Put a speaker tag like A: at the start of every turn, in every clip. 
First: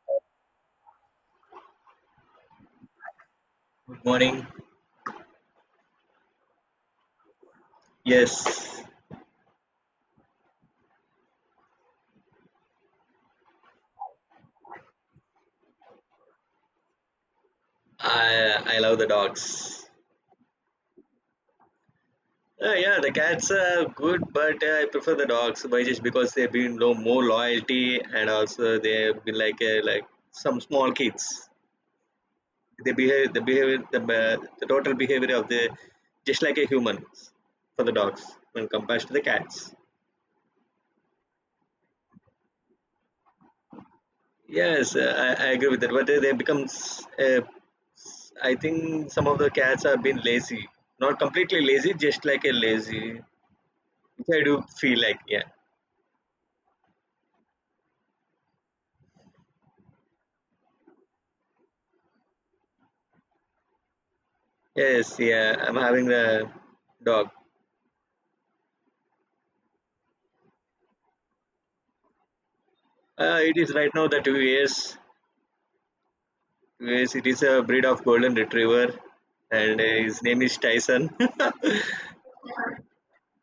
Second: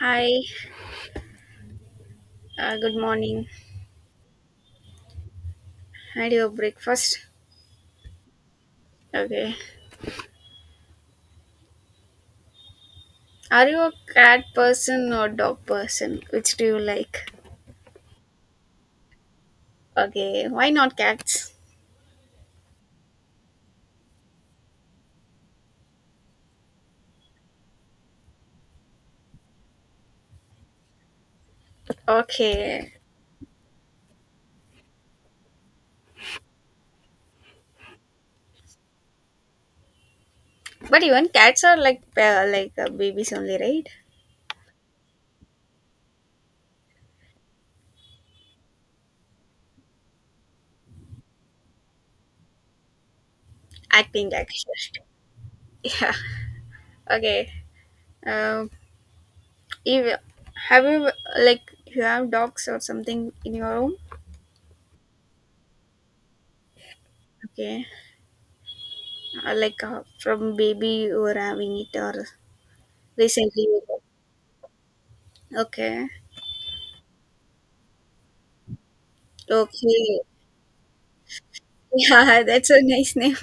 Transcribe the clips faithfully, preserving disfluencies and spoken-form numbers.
A: Hi, uh, good morning.
B: Good morning.
A: Had your breakfast?
B: Yes,
A: Okay. Are you a cat person or dog person? Which do you like?
B: I I love the dogs.
A: Okay, why not cats?
B: Uh, yeah, the cats are good, but uh, I prefer the dogs by just because they've been lo- more loyalty and also they've been like uh, like some small kids. They
A: Okay,
B: behave the behavior the, uh, the total behavior of the just like a human for the dogs when compared to the cats.
A: but even cats are like uh, like uh, babies only, right?
B: Yes, uh, I, I agree with that. But they, they becomes uh, I think some of the cats have been lazy, not completely lazy, just like a lazy. Which
A: Acting
B: I
A: like
B: do
A: shit.
B: feel like, yeah.
A: Yeah. Okay. Um. If have you like You have dogs or something in your home?
B: Yes, yeah, I'm having the dog.
A: Okay. Uh, like uh, from baby you were having it or
B: Uh, it
A: recently
B: is
A: you
B: right now the two years.
A: got. Okay.
B: Two years. It is a breed of golden retriever, and uh,
A: Okay.
B: his name is Tyson.
A: Yeah, that's a nice name.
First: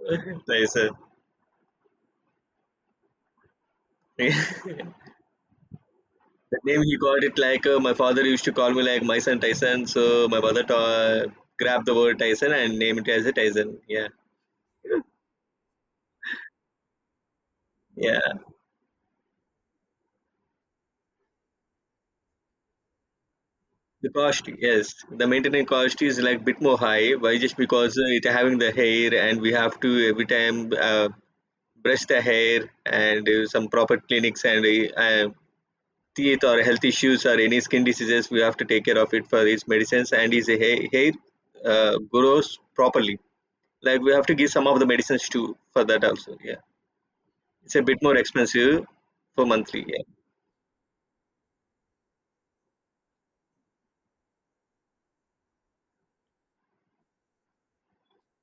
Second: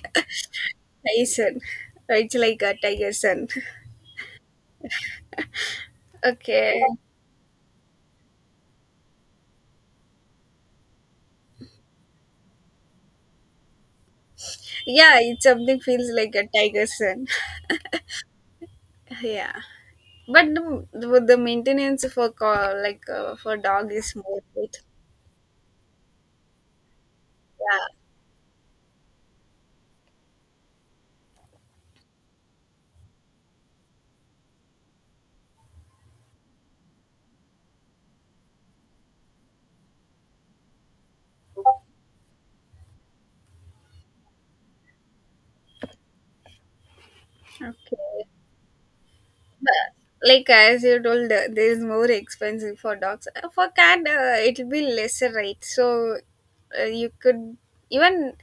B: Tyson.
A: Tyson. It's like a tiger sun.
B: The
A: Okay.
B: name he got it like uh, my father used to call me like my son Tyson. So my mother ta- grabbed the word Tyson and named it as a Tyson. Yeah.
A: Yeah, it something feels like a tiger sun.
B: Yeah,
A: Yeah. But the, the the maintenance for co- like uh, for dog
B: the
A: is more
B: cost,
A: it.
B: yes. The maintenance cost is like bit more high, why just
A: Yeah.
B: because uh, it having the hair and we have to every time uh, brush the hair and uh, some proper clinics and uh, uh, teeth or health issues or any skin diseases we have to take care of it for its medicines and his hair, hair uh, grows properly like we have to give some of the medicines too for that also. Yeah, it's a bit more
A: Okay.
B: expensive for
A: But
B: monthly. Yeah,
A: like as you told, uh, there is more expensive for dogs. Uh, For cat, uh, it'll be lesser, right? So uh, you could even.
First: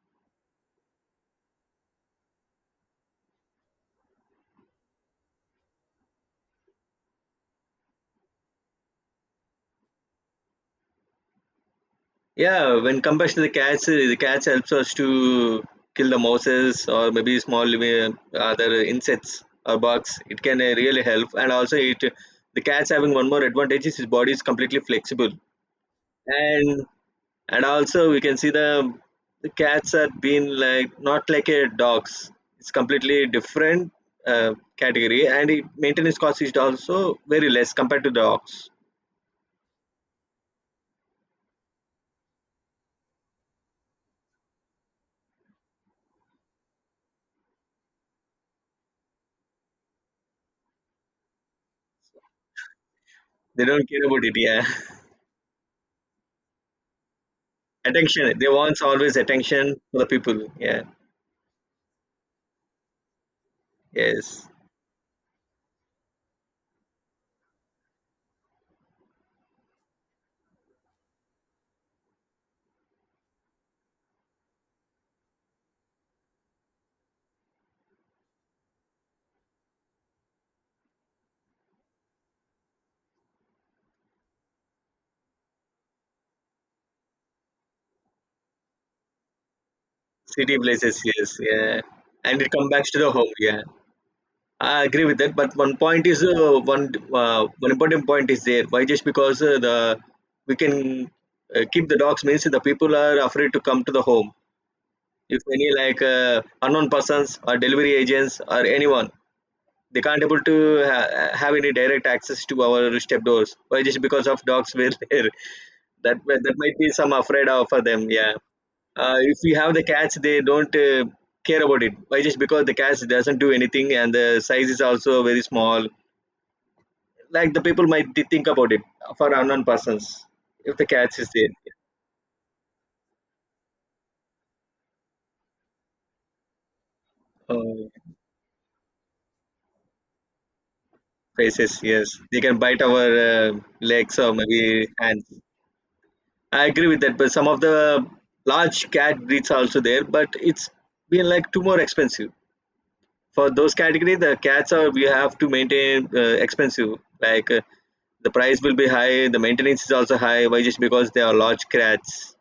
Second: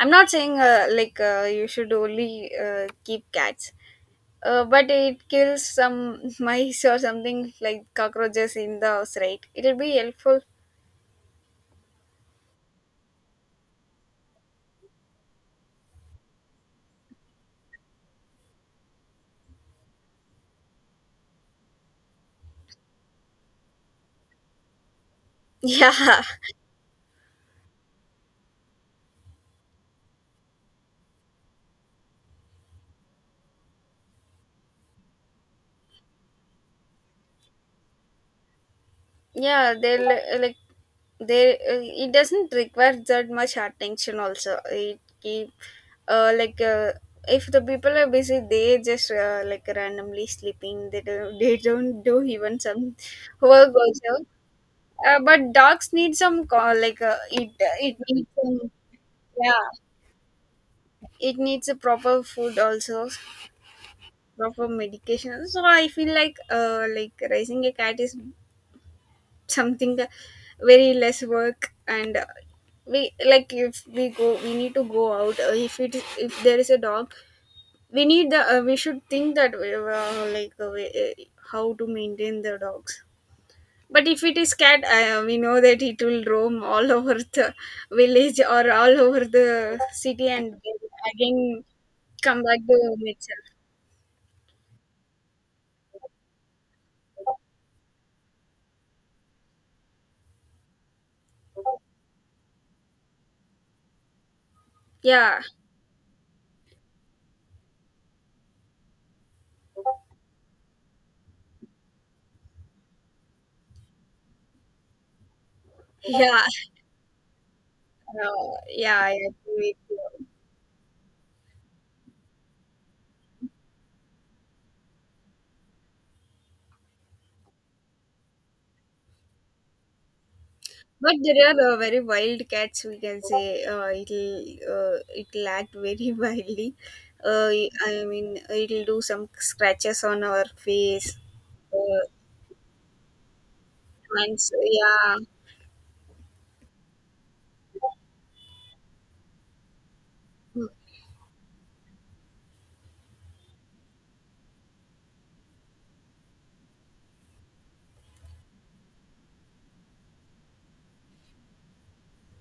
A: I'm not saying uh, like uh, you should only uh, keep cats. Uh, but it kills some mice or something like cockroaches in the house, right? It'll be helpful.
B: yeah, when compared to the cats, uh, the cats helps us to kill the mouses or maybe small uh, other insects or bugs. It can uh, really help, and also it the cats having one more advantage is his body is completely flexible,
A: Yeah,
B: and and also we can see the the cats are being like not like a dogs. It's completely different uh, category, and it, maintenance cost is also very less compared to dogs.
A: yeah. They'll uh, like they. Uh, it doesn't require that much attention. Also, it keep uh like uh, if the people are busy, they just uh, like randomly sleeping. They don't. They don't do even some
B: They
A: work
B: don't care about
A: also.
B: it. Yeah.
A: Uh, but dogs need some co- like uh, it. It needs
B: Attention, they
A: some,
B: want always
A: yeah.
B: attention for the people. Yeah,
A: It needs a proper food also,
B: yes,
A: proper medication. So I feel like uh like raising a cat is something that very less work, and uh, we, like if we go, we need to go out. Uh, if it if there is a dog, we need the uh, we should think that uh, like uh, we, uh, how to maintain the dogs. But if it is cat, uh, we know that it will roam all over the village or all over the city, and
B: city
A: then
B: places, yes,
A: again
B: yeah, and
A: come
B: it
A: back
B: comes
A: to
B: back to the home.
A: nature.
B: Yeah, I agree with that, but one point is uh, one uh, one important point is there. Why just because uh, the we can uh, keep the dogs means the people are afraid to come to the home.
A: Yeah,
B: If any like uh, unknown persons or delivery agents or anyone, they can't able to ha- have any direct access to our step doors, why just because of dogs were there that
A: yeah.
B: that might be some afraid of for them. Yeah,
A: Uh, yeah, I
B: uh, if we have
A: agree with
B: the cats,
A: you.
B: they don't uh, care about it, why just because the cats doesn't do anything and the size is also very small, like the people might thi- think about it for unknown persons if the
A: But
B: cats is
A: there
B: there.
A: are uh, very wild cats. We can say uh, it'll uh, it'll act very wildly. Uh,
B: uh,
A: I mean, it'll do some scratches on our face.
B: Faces,
A: Uh,
B: yes, they can bite our uh, legs or
A: and so,
B: maybe
A: yeah,
B: hands. I agree with that, but some of the large cat breeds are also there, but it's been like too more expensive. For those category, the cats are we have to maintain uh, expensive. Like uh, the price will be high, the maintenance is also high. Why just because they are large cats?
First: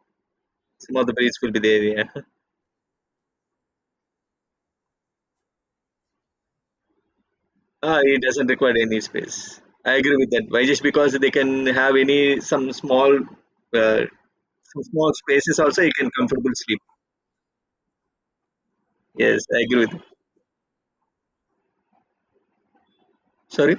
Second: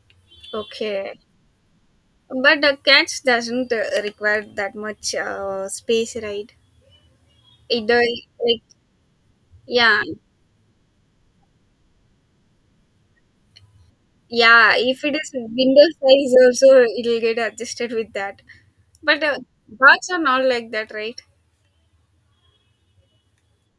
B: Some of the
A: okay.
B: breeds will be there. Yeah,
A: But the cats doesn't uh, require that much uh, space, right? Either
B: ah, it doesn't
A: like,
B: require any space. I
A: yeah,
B: agree with that. Why just because they can have any some small, uh,
A: yeah.
B: some
A: If
B: small
A: it is
B: spaces also,
A: window
B: you can
A: size,
B: comfortable sleep.
A: also it'll get adjusted with that. But uh,
B: Yes, I agree with.
A: dogs are not like that, right?
B: Sorry.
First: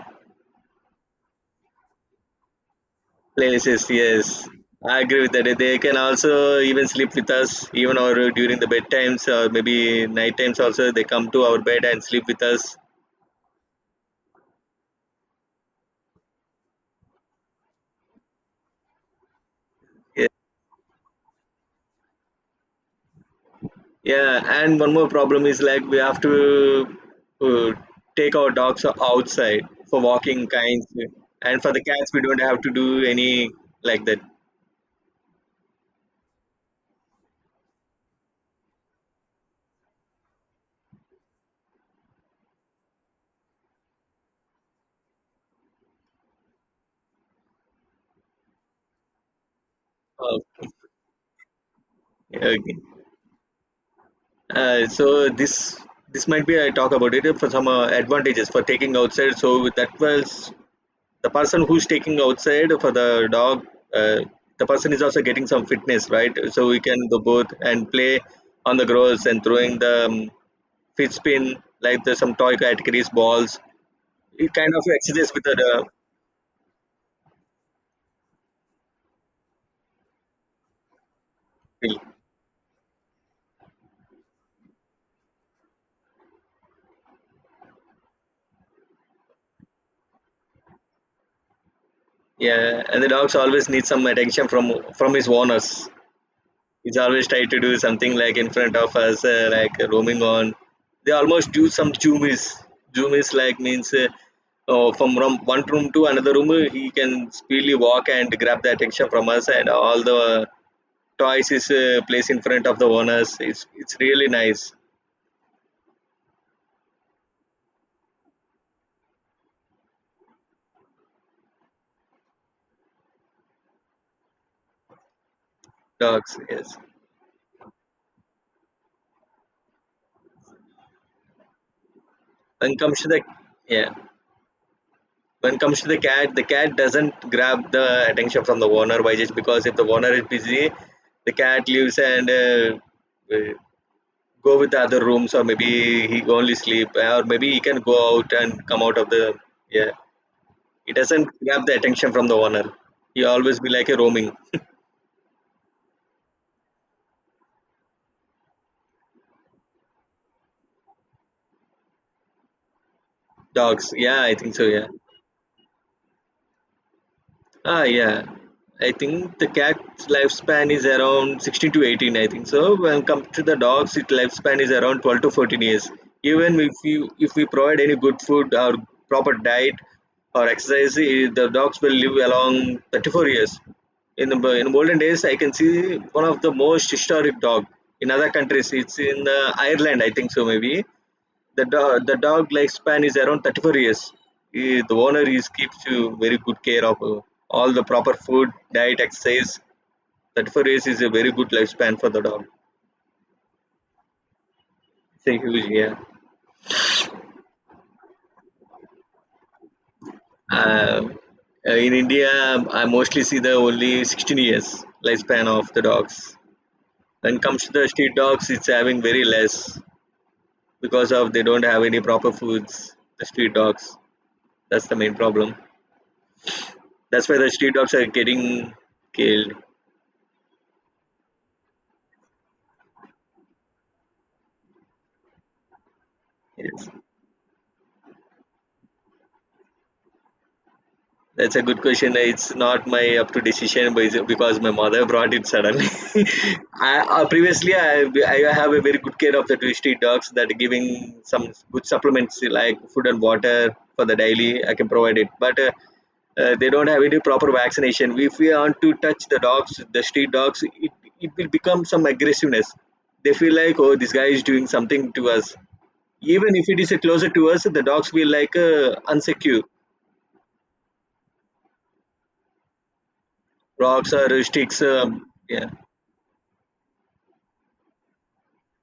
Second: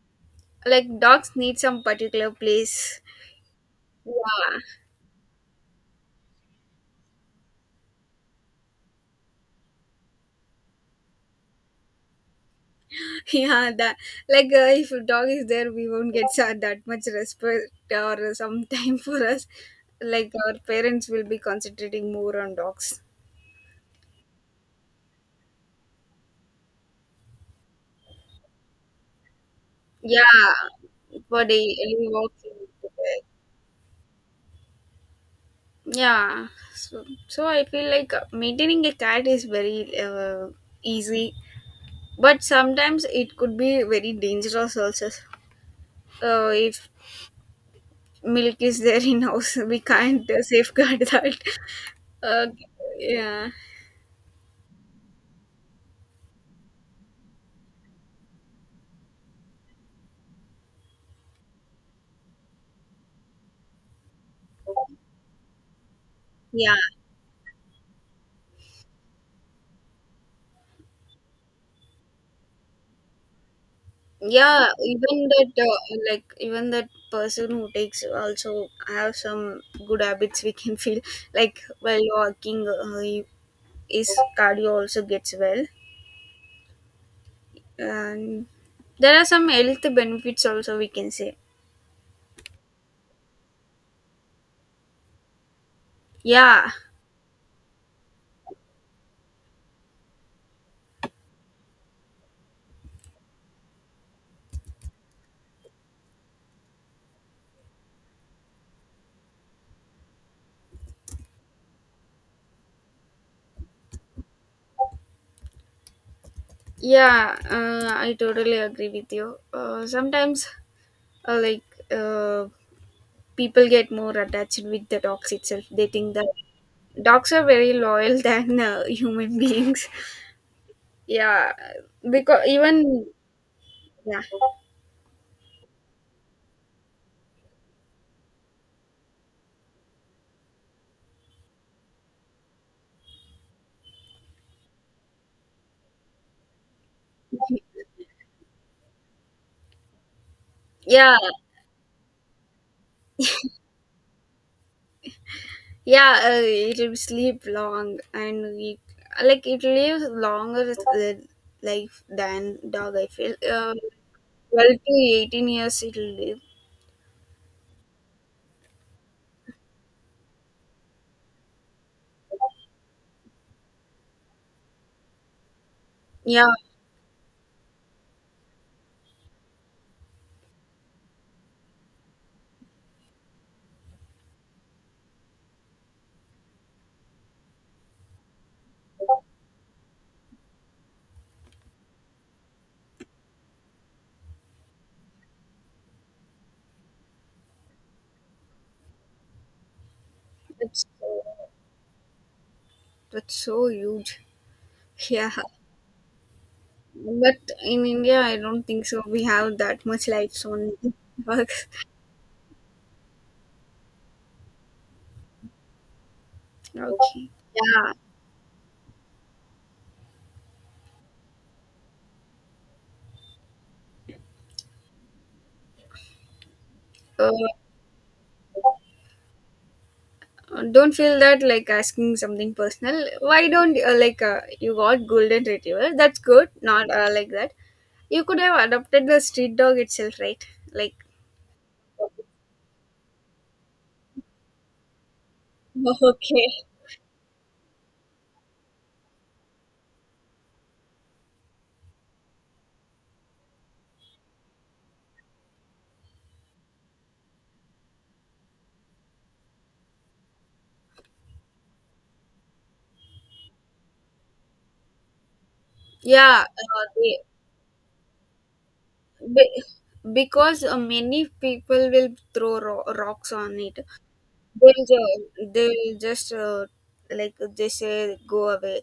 A: Like dogs need some particular place,
B: Places, yes,
A: yeah.
B: I agree with that. They can also even sleep with us, even or during the bedtimes or maybe night times also they come to our bed and sleep with us.
A: Yeah, that like uh, if a dog is there, we won't get sa- that much respect or some time for us,
B: Yeah,
A: like our parents will be concentrating more on dogs.
B: yeah, and one more problem is like we have to uh, take our dogs outside for walking
A: Yeah,
B: kinds,
A: for
B: and
A: day
B: for the
A: we
B: cats we
A: walk,
B: don't have to do any like that.
A: yeah. So, so I feel like uh, maintaining a cat is very uh, easy, but sometimes it could be very dangerous also. Uh, if Milk is there in house. We can't uh,
B: Oh,
A: safeguard that. Uh,
B: okay.
A: yeah,
B: Uh, so this this might be I talk about it for some uh, advantages for taking outside. So with that was the person who's taking outside for the dog, uh, the person is also getting some fitness, right? So
A: yeah,
B: we can do both and play on the grass and throwing the um, fit spin, like the some toy categories balls. It
A: yeah.
B: kind of
A: Even
B: exercise with
A: that,
B: the uh,
A: uh, like even that person who takes also have some good habits. We can feel like while walking, uh, he- his cardio also gets well, and there are some health benefits also. We can say,
B: yeah, and the dogs always need some attention from from his owners.
A: yeah.
B: He's always try to do something like in front of us, uh, like roaming on. They almost do some zoomies. Zoomies like means uh, uh, from room, one room to another room, uh, he can speedily walk and grab the attention from us, and all the toys is uh, placed in front of the owners. It's it's really nice.
A: Yeah, uh, I totally agree with you. Uh, sometimes, uh, like, uh, people get more attached with the dogs itself. They think that
B: Dogs. Yes.
A: dogs are very loyal than uh, human beings. Yeah, because
B: When comes
A: even,
B: to the yeah,
A: yeah,
B: when comes to the cat, the cat doesn't grab the attention from the owner. Why? Just because if the owner is busy, the cat leaves and uh, uh, go with the other rooms or maybe he only sleep uh, or maybe he can go out and come out of the yeah he
A: yeah,
B: doesn't grab the attention from the owner. He always be like a roaming.
A: yeah, uh, it will sleep long, and it, like, it lives longer th- life than dog, I feel. Uh,
B: Dogs, yeah, I think so,
A: twelve
B: yeah.
A: to eighteen years it will live.
B: Ah, yeah. I think the cat's lifespan is around sixteen to eighteen, I think. So when come to the dogs, its lifespan is around twelve to fourteen years.
A: Yeah,
B: Even if you if we provide any good food or proper diet or exercise, eh, the dogs will live along thirty-four years. In the in olden days, I can see one of the most historic dog in other countries. It's in uh, Ireland, I think so maybe. The dog, the dog lifespan is around thirty-four years. Eh, The owner is keeps you very good care of uh, all the proper food, diet, exercise. thirty-four
A: that's.
B: years is a very good lifespan for the dog.
A: That's so huge.
B: It's
A: Yeah,
B: a huge, yeah.
A: but in India, I don't think so. We have that much lights on the
B: Uh,
A: works.
B: uh, in India, I mostly see the only sixteen years lifespan of the dogs.
A: Okay.
B: When comes to the
A: Yeah.
B: street dogs, it's having very less because of they don't have any proper foods. The street dogs, that's the main problem. That's
A: Uh,
B: why the street dogs are getting killed.
A: don't feel that like asking something personal. Why don't uh, like uh, you got golden retriever? That's good. Not
B: Yes.
A: uh, like that. You could have adopted the street dog itself, right? Like
B: That's a good question. It's not my up to decision, but it's because my mother brought it suddenly.
A: okay.
B: I, uh, previously, I, I have a very good care of the two street dogs that giving some good supplements like food and water for the daily. I can provide it, but uh, uh, they don't have any proper vaccination. If we want to touch the dogs, the street dogs, it, it will become some aggressiveness. They feel like, oh, this guy is doing something to us.
A: Yeah,
B: Even if it
A: uh,
B: is uh,
A: they,
B: closer to us, the dogs feel like uh,
A: be-
B: unsecure,
A: because uh, many people will throw ro- rocks on it.
B: rocks or sticks,
A: They'll
B: um,
A: ju-
B: yeah,
A: they'll just uh, like they say go away,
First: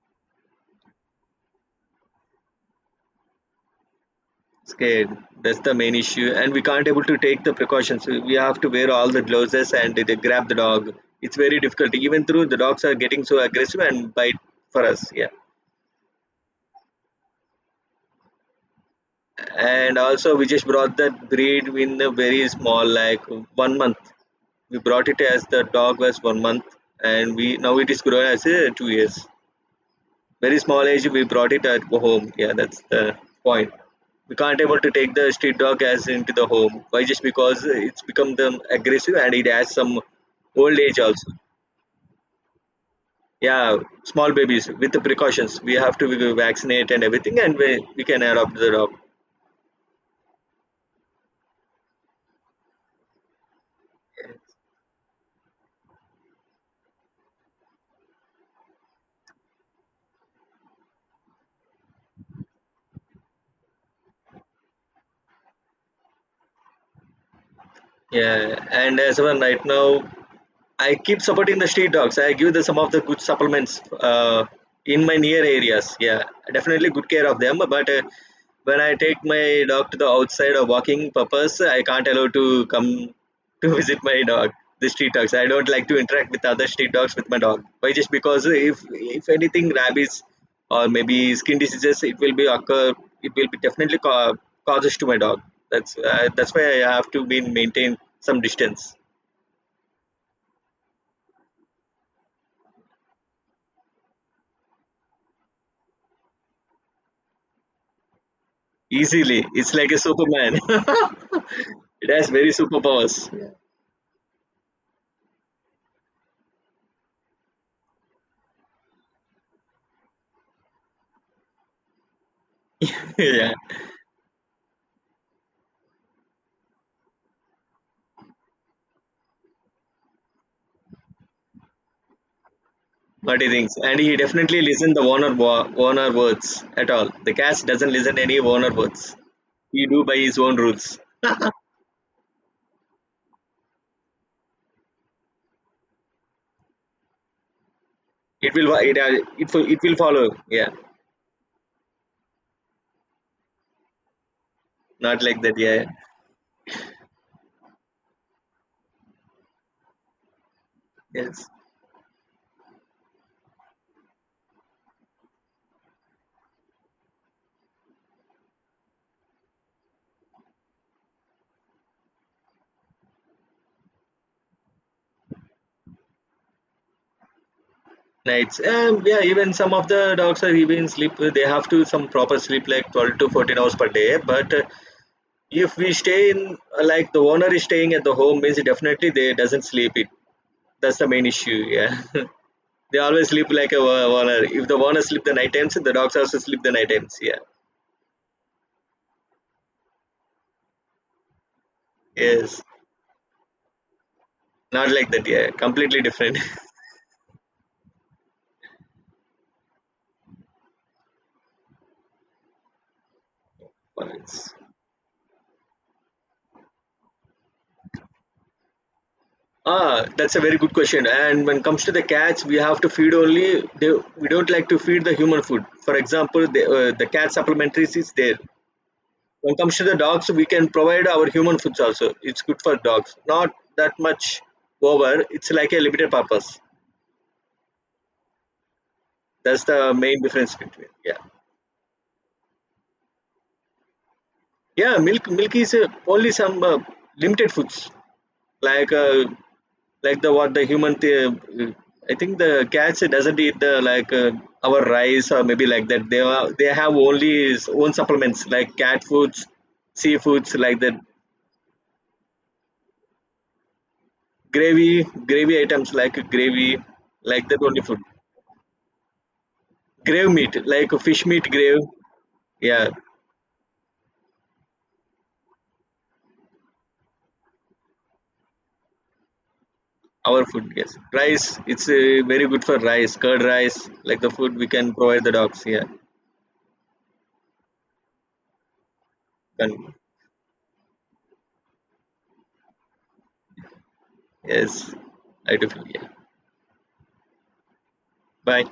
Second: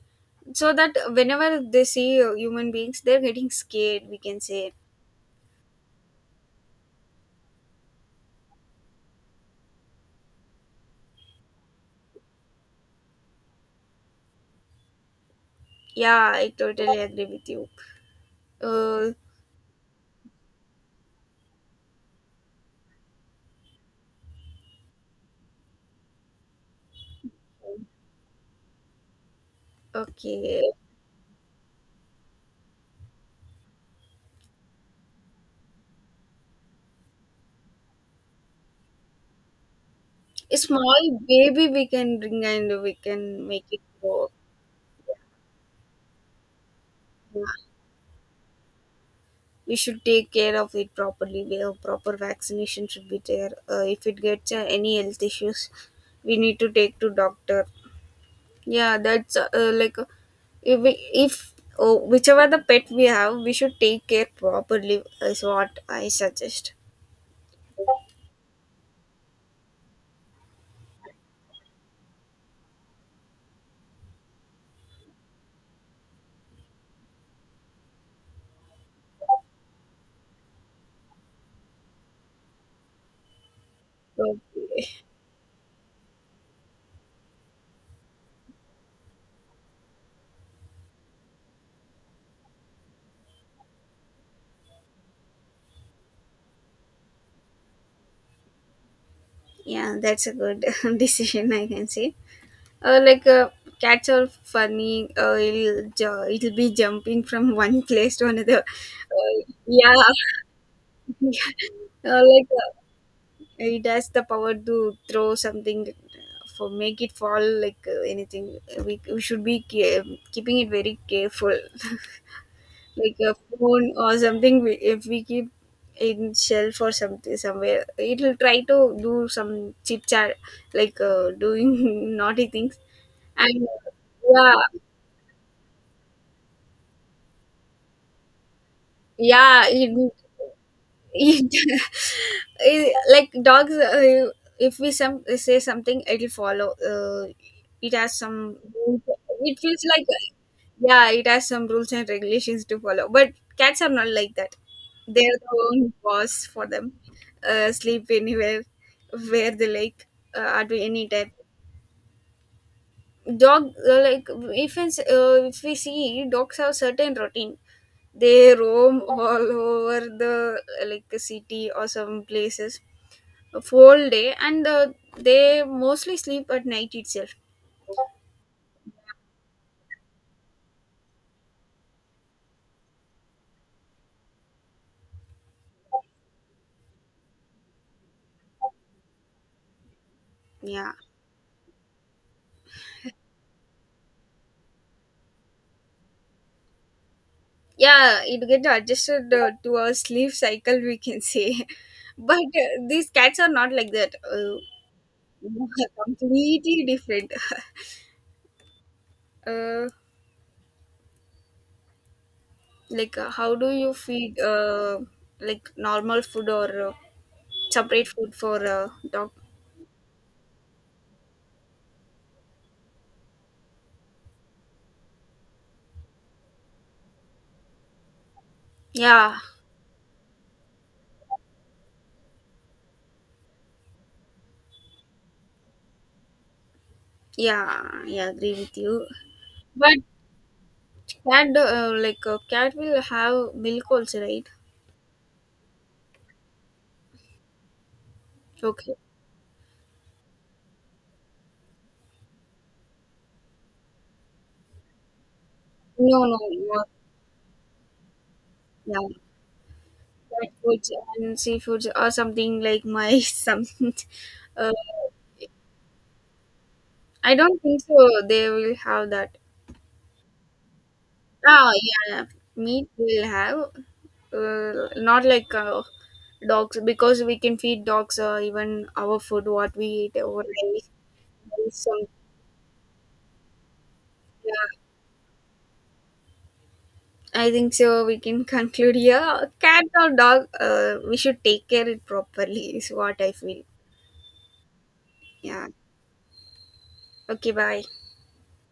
A: so that whenever they see uh, human beings they're getting scared, we can say.
B: scared, that's the main issue, and we can't able to take the precautions. We have to wear all the gloves and they grab the dog. It's very difficult. Even though the dogs are getting so aggressive and bite for us. Yeah,
A: Yeah, I totally agree with you. uh,
B: and also we just brought that breed in a very small like one month. We brought it as the dog was one month and we now it is grown as a two years. Very
A: okay.
B: small age we brought it at home. Yeah, that's the point. We can't able to take the street dog as into the home, why just because it's become them aggressive and it has some
A: A
B: old age
A: small
B: also.
A: baby we can bring and we can make
B: Yeah,
A: it grow,
B: small babies with the precautions we have to vaccinate and everything,
A: yeah.
B: and we, we can adopt the dog.
A: We should take care of it properly, we have proper vaccination should be there. Uh, if it gets uh, any health issues, we need to take to doctor. Yeah, that's uh, like uh, if, we, if oh, whichever the pet we have, we should take care properly, is what I suggest.
B: Yeah, and as of right now I keep supporting the street dogs. I give the, some of the good supplements uh, in my near areas. Yeah, definitely good care of them. But uh, when I take my dog to the outside or walking purpose, I can't allow to come to visit my
A: So,
B: dog. The street dogs. I don't like to interact with other street dogs with my dog. Why? Just because if if anything, rabies or maybe skin diseases, it will be occur. It will be definitely ca- causes to my dog. That's uh, that's why I have to be maintain some distance.
A: yeah, that's a good decision, I can say. Uh, like, uh, Cats are funny, uh, it'll, ju- it'll be jumping from one place to another. Uh,
B: Easily, it's like
A: yeah,
B: a Superman. It
A: uh,
B: has
A: like
B: very
A: uh,
B: superpowers.
A: it has the power to throw something, for make it fall like uh, anything. We, we should be care- keeping it very careful. Like a
B: Yeah,
A: phone or something, we, if we keep in shelf or something somewhere, it'll try to do some chit chat, like uh, doing naughty things.
B: what he
A: And
B: thinks, and he definitely
A: yeah,
B: listen the Warner wa- Warner words at all. The cast doesn't listen any Warner words.
A: yeah,
B: He
A: it,
B: do by his own rules.
A: it, it- like dogs, uh, if we some say something it'll follow. Uh, it has
B: It
A: some,
B: will wa- it uh, it
A: it
B: will- It
A: feels
B: will
A: like,
B: follow. Yeah,
A: yeah, it has some rules and regulations to follow. But cats are not like that.
B: not
A: They're
B: like that.
A: their
B: Yeah,
A: own boss for them. Uh, sleep anywhere, where they like, uh, at any time.
B: yes.
A: Dog, uh, like, if, it's, uh, if we see, dogs have certain routine. They roam all over the, uh, like, city or some places for whole day. And uh, they mostly sleep at night itself.
B: Nights. Um, yeah, even some of the dogs are even sleep. They have to some proper sleep like twelve to fourteen hours per day. But uh, if we stay in uh, like the owner is staying at the home means definitely they doesn't sleep it.
A: Yeah.
B: That's the main issue. Yeah, they always sleep like a wa- warner. If the warner sleep the night times, the dogs also sleep the night times. Yeah,
A: Yeah, it get adjusted uh, to our sleep cycle, we can say. But
B: yes,
A: uh, these cats are not like that. Uh,
B: not like that. Yeah, completely different.
A: completely different. uh, like uh, how do you feed?
B: Warners.
A: Uh, like normal food, or uh, separate food for uh, dog?
B: Ah, that's a very good question. And when it comes to the cats, we have to feed only. They, we don't like to feed the human food. For example, the uh, the cat supplementaries is there.
A: Yeah,
B: When it comes to the dogs, we can provide our human foods also. It's good for dogs. Not that much over. It's like a limited purpose.
A: yeah, yeah. Agree with you.
B: That's the
A: But
B: main difference between. Yeah.
A: cat uh, like uh, cat will have milk also, right?
B: Yeah, milk milk is uh, only some uh, limited foods, like
A: Okay.
B: uh, like the what the human. Th- uh, I think the cats doesn't eat the like uh, our rice or maybe like that. They
A: No, no,
B: are they
A: no,
B: have only his own supplements like cat
A: yeah,
B: foods,
A: cat
B: seafoods like
A: foods
B: that,
A: and seafoods or something like mice. Some Uh,
B: gravy gravy items like gravy
A: I
B: like that
A: don't think
B: only food.
A: so. They will have that.
B: Grave meat like fish meat
A: Ah,
B: grave.
A: yeah, yeah, meat
B: Yeah,
A: will have. Uh, not like uh, dogs, because we can feed dogs uh, even our food what we eat, or
B: our food.
A: rice.
B: Yes, rice.
A: Or
B: It's
A: some,
B: uh, very good for rice, curd rice like the food we
A: yeah.
B: can provide the dogs. Yeah.
A: I think so. We can conclude here. Cat
B: Done.
A: or dog, uh, we should take care it properly. Is what I feel.
B: Yes, I do
A: Yeah.
B: feel, yeah.
A: Okay. Bye.
B: Bye.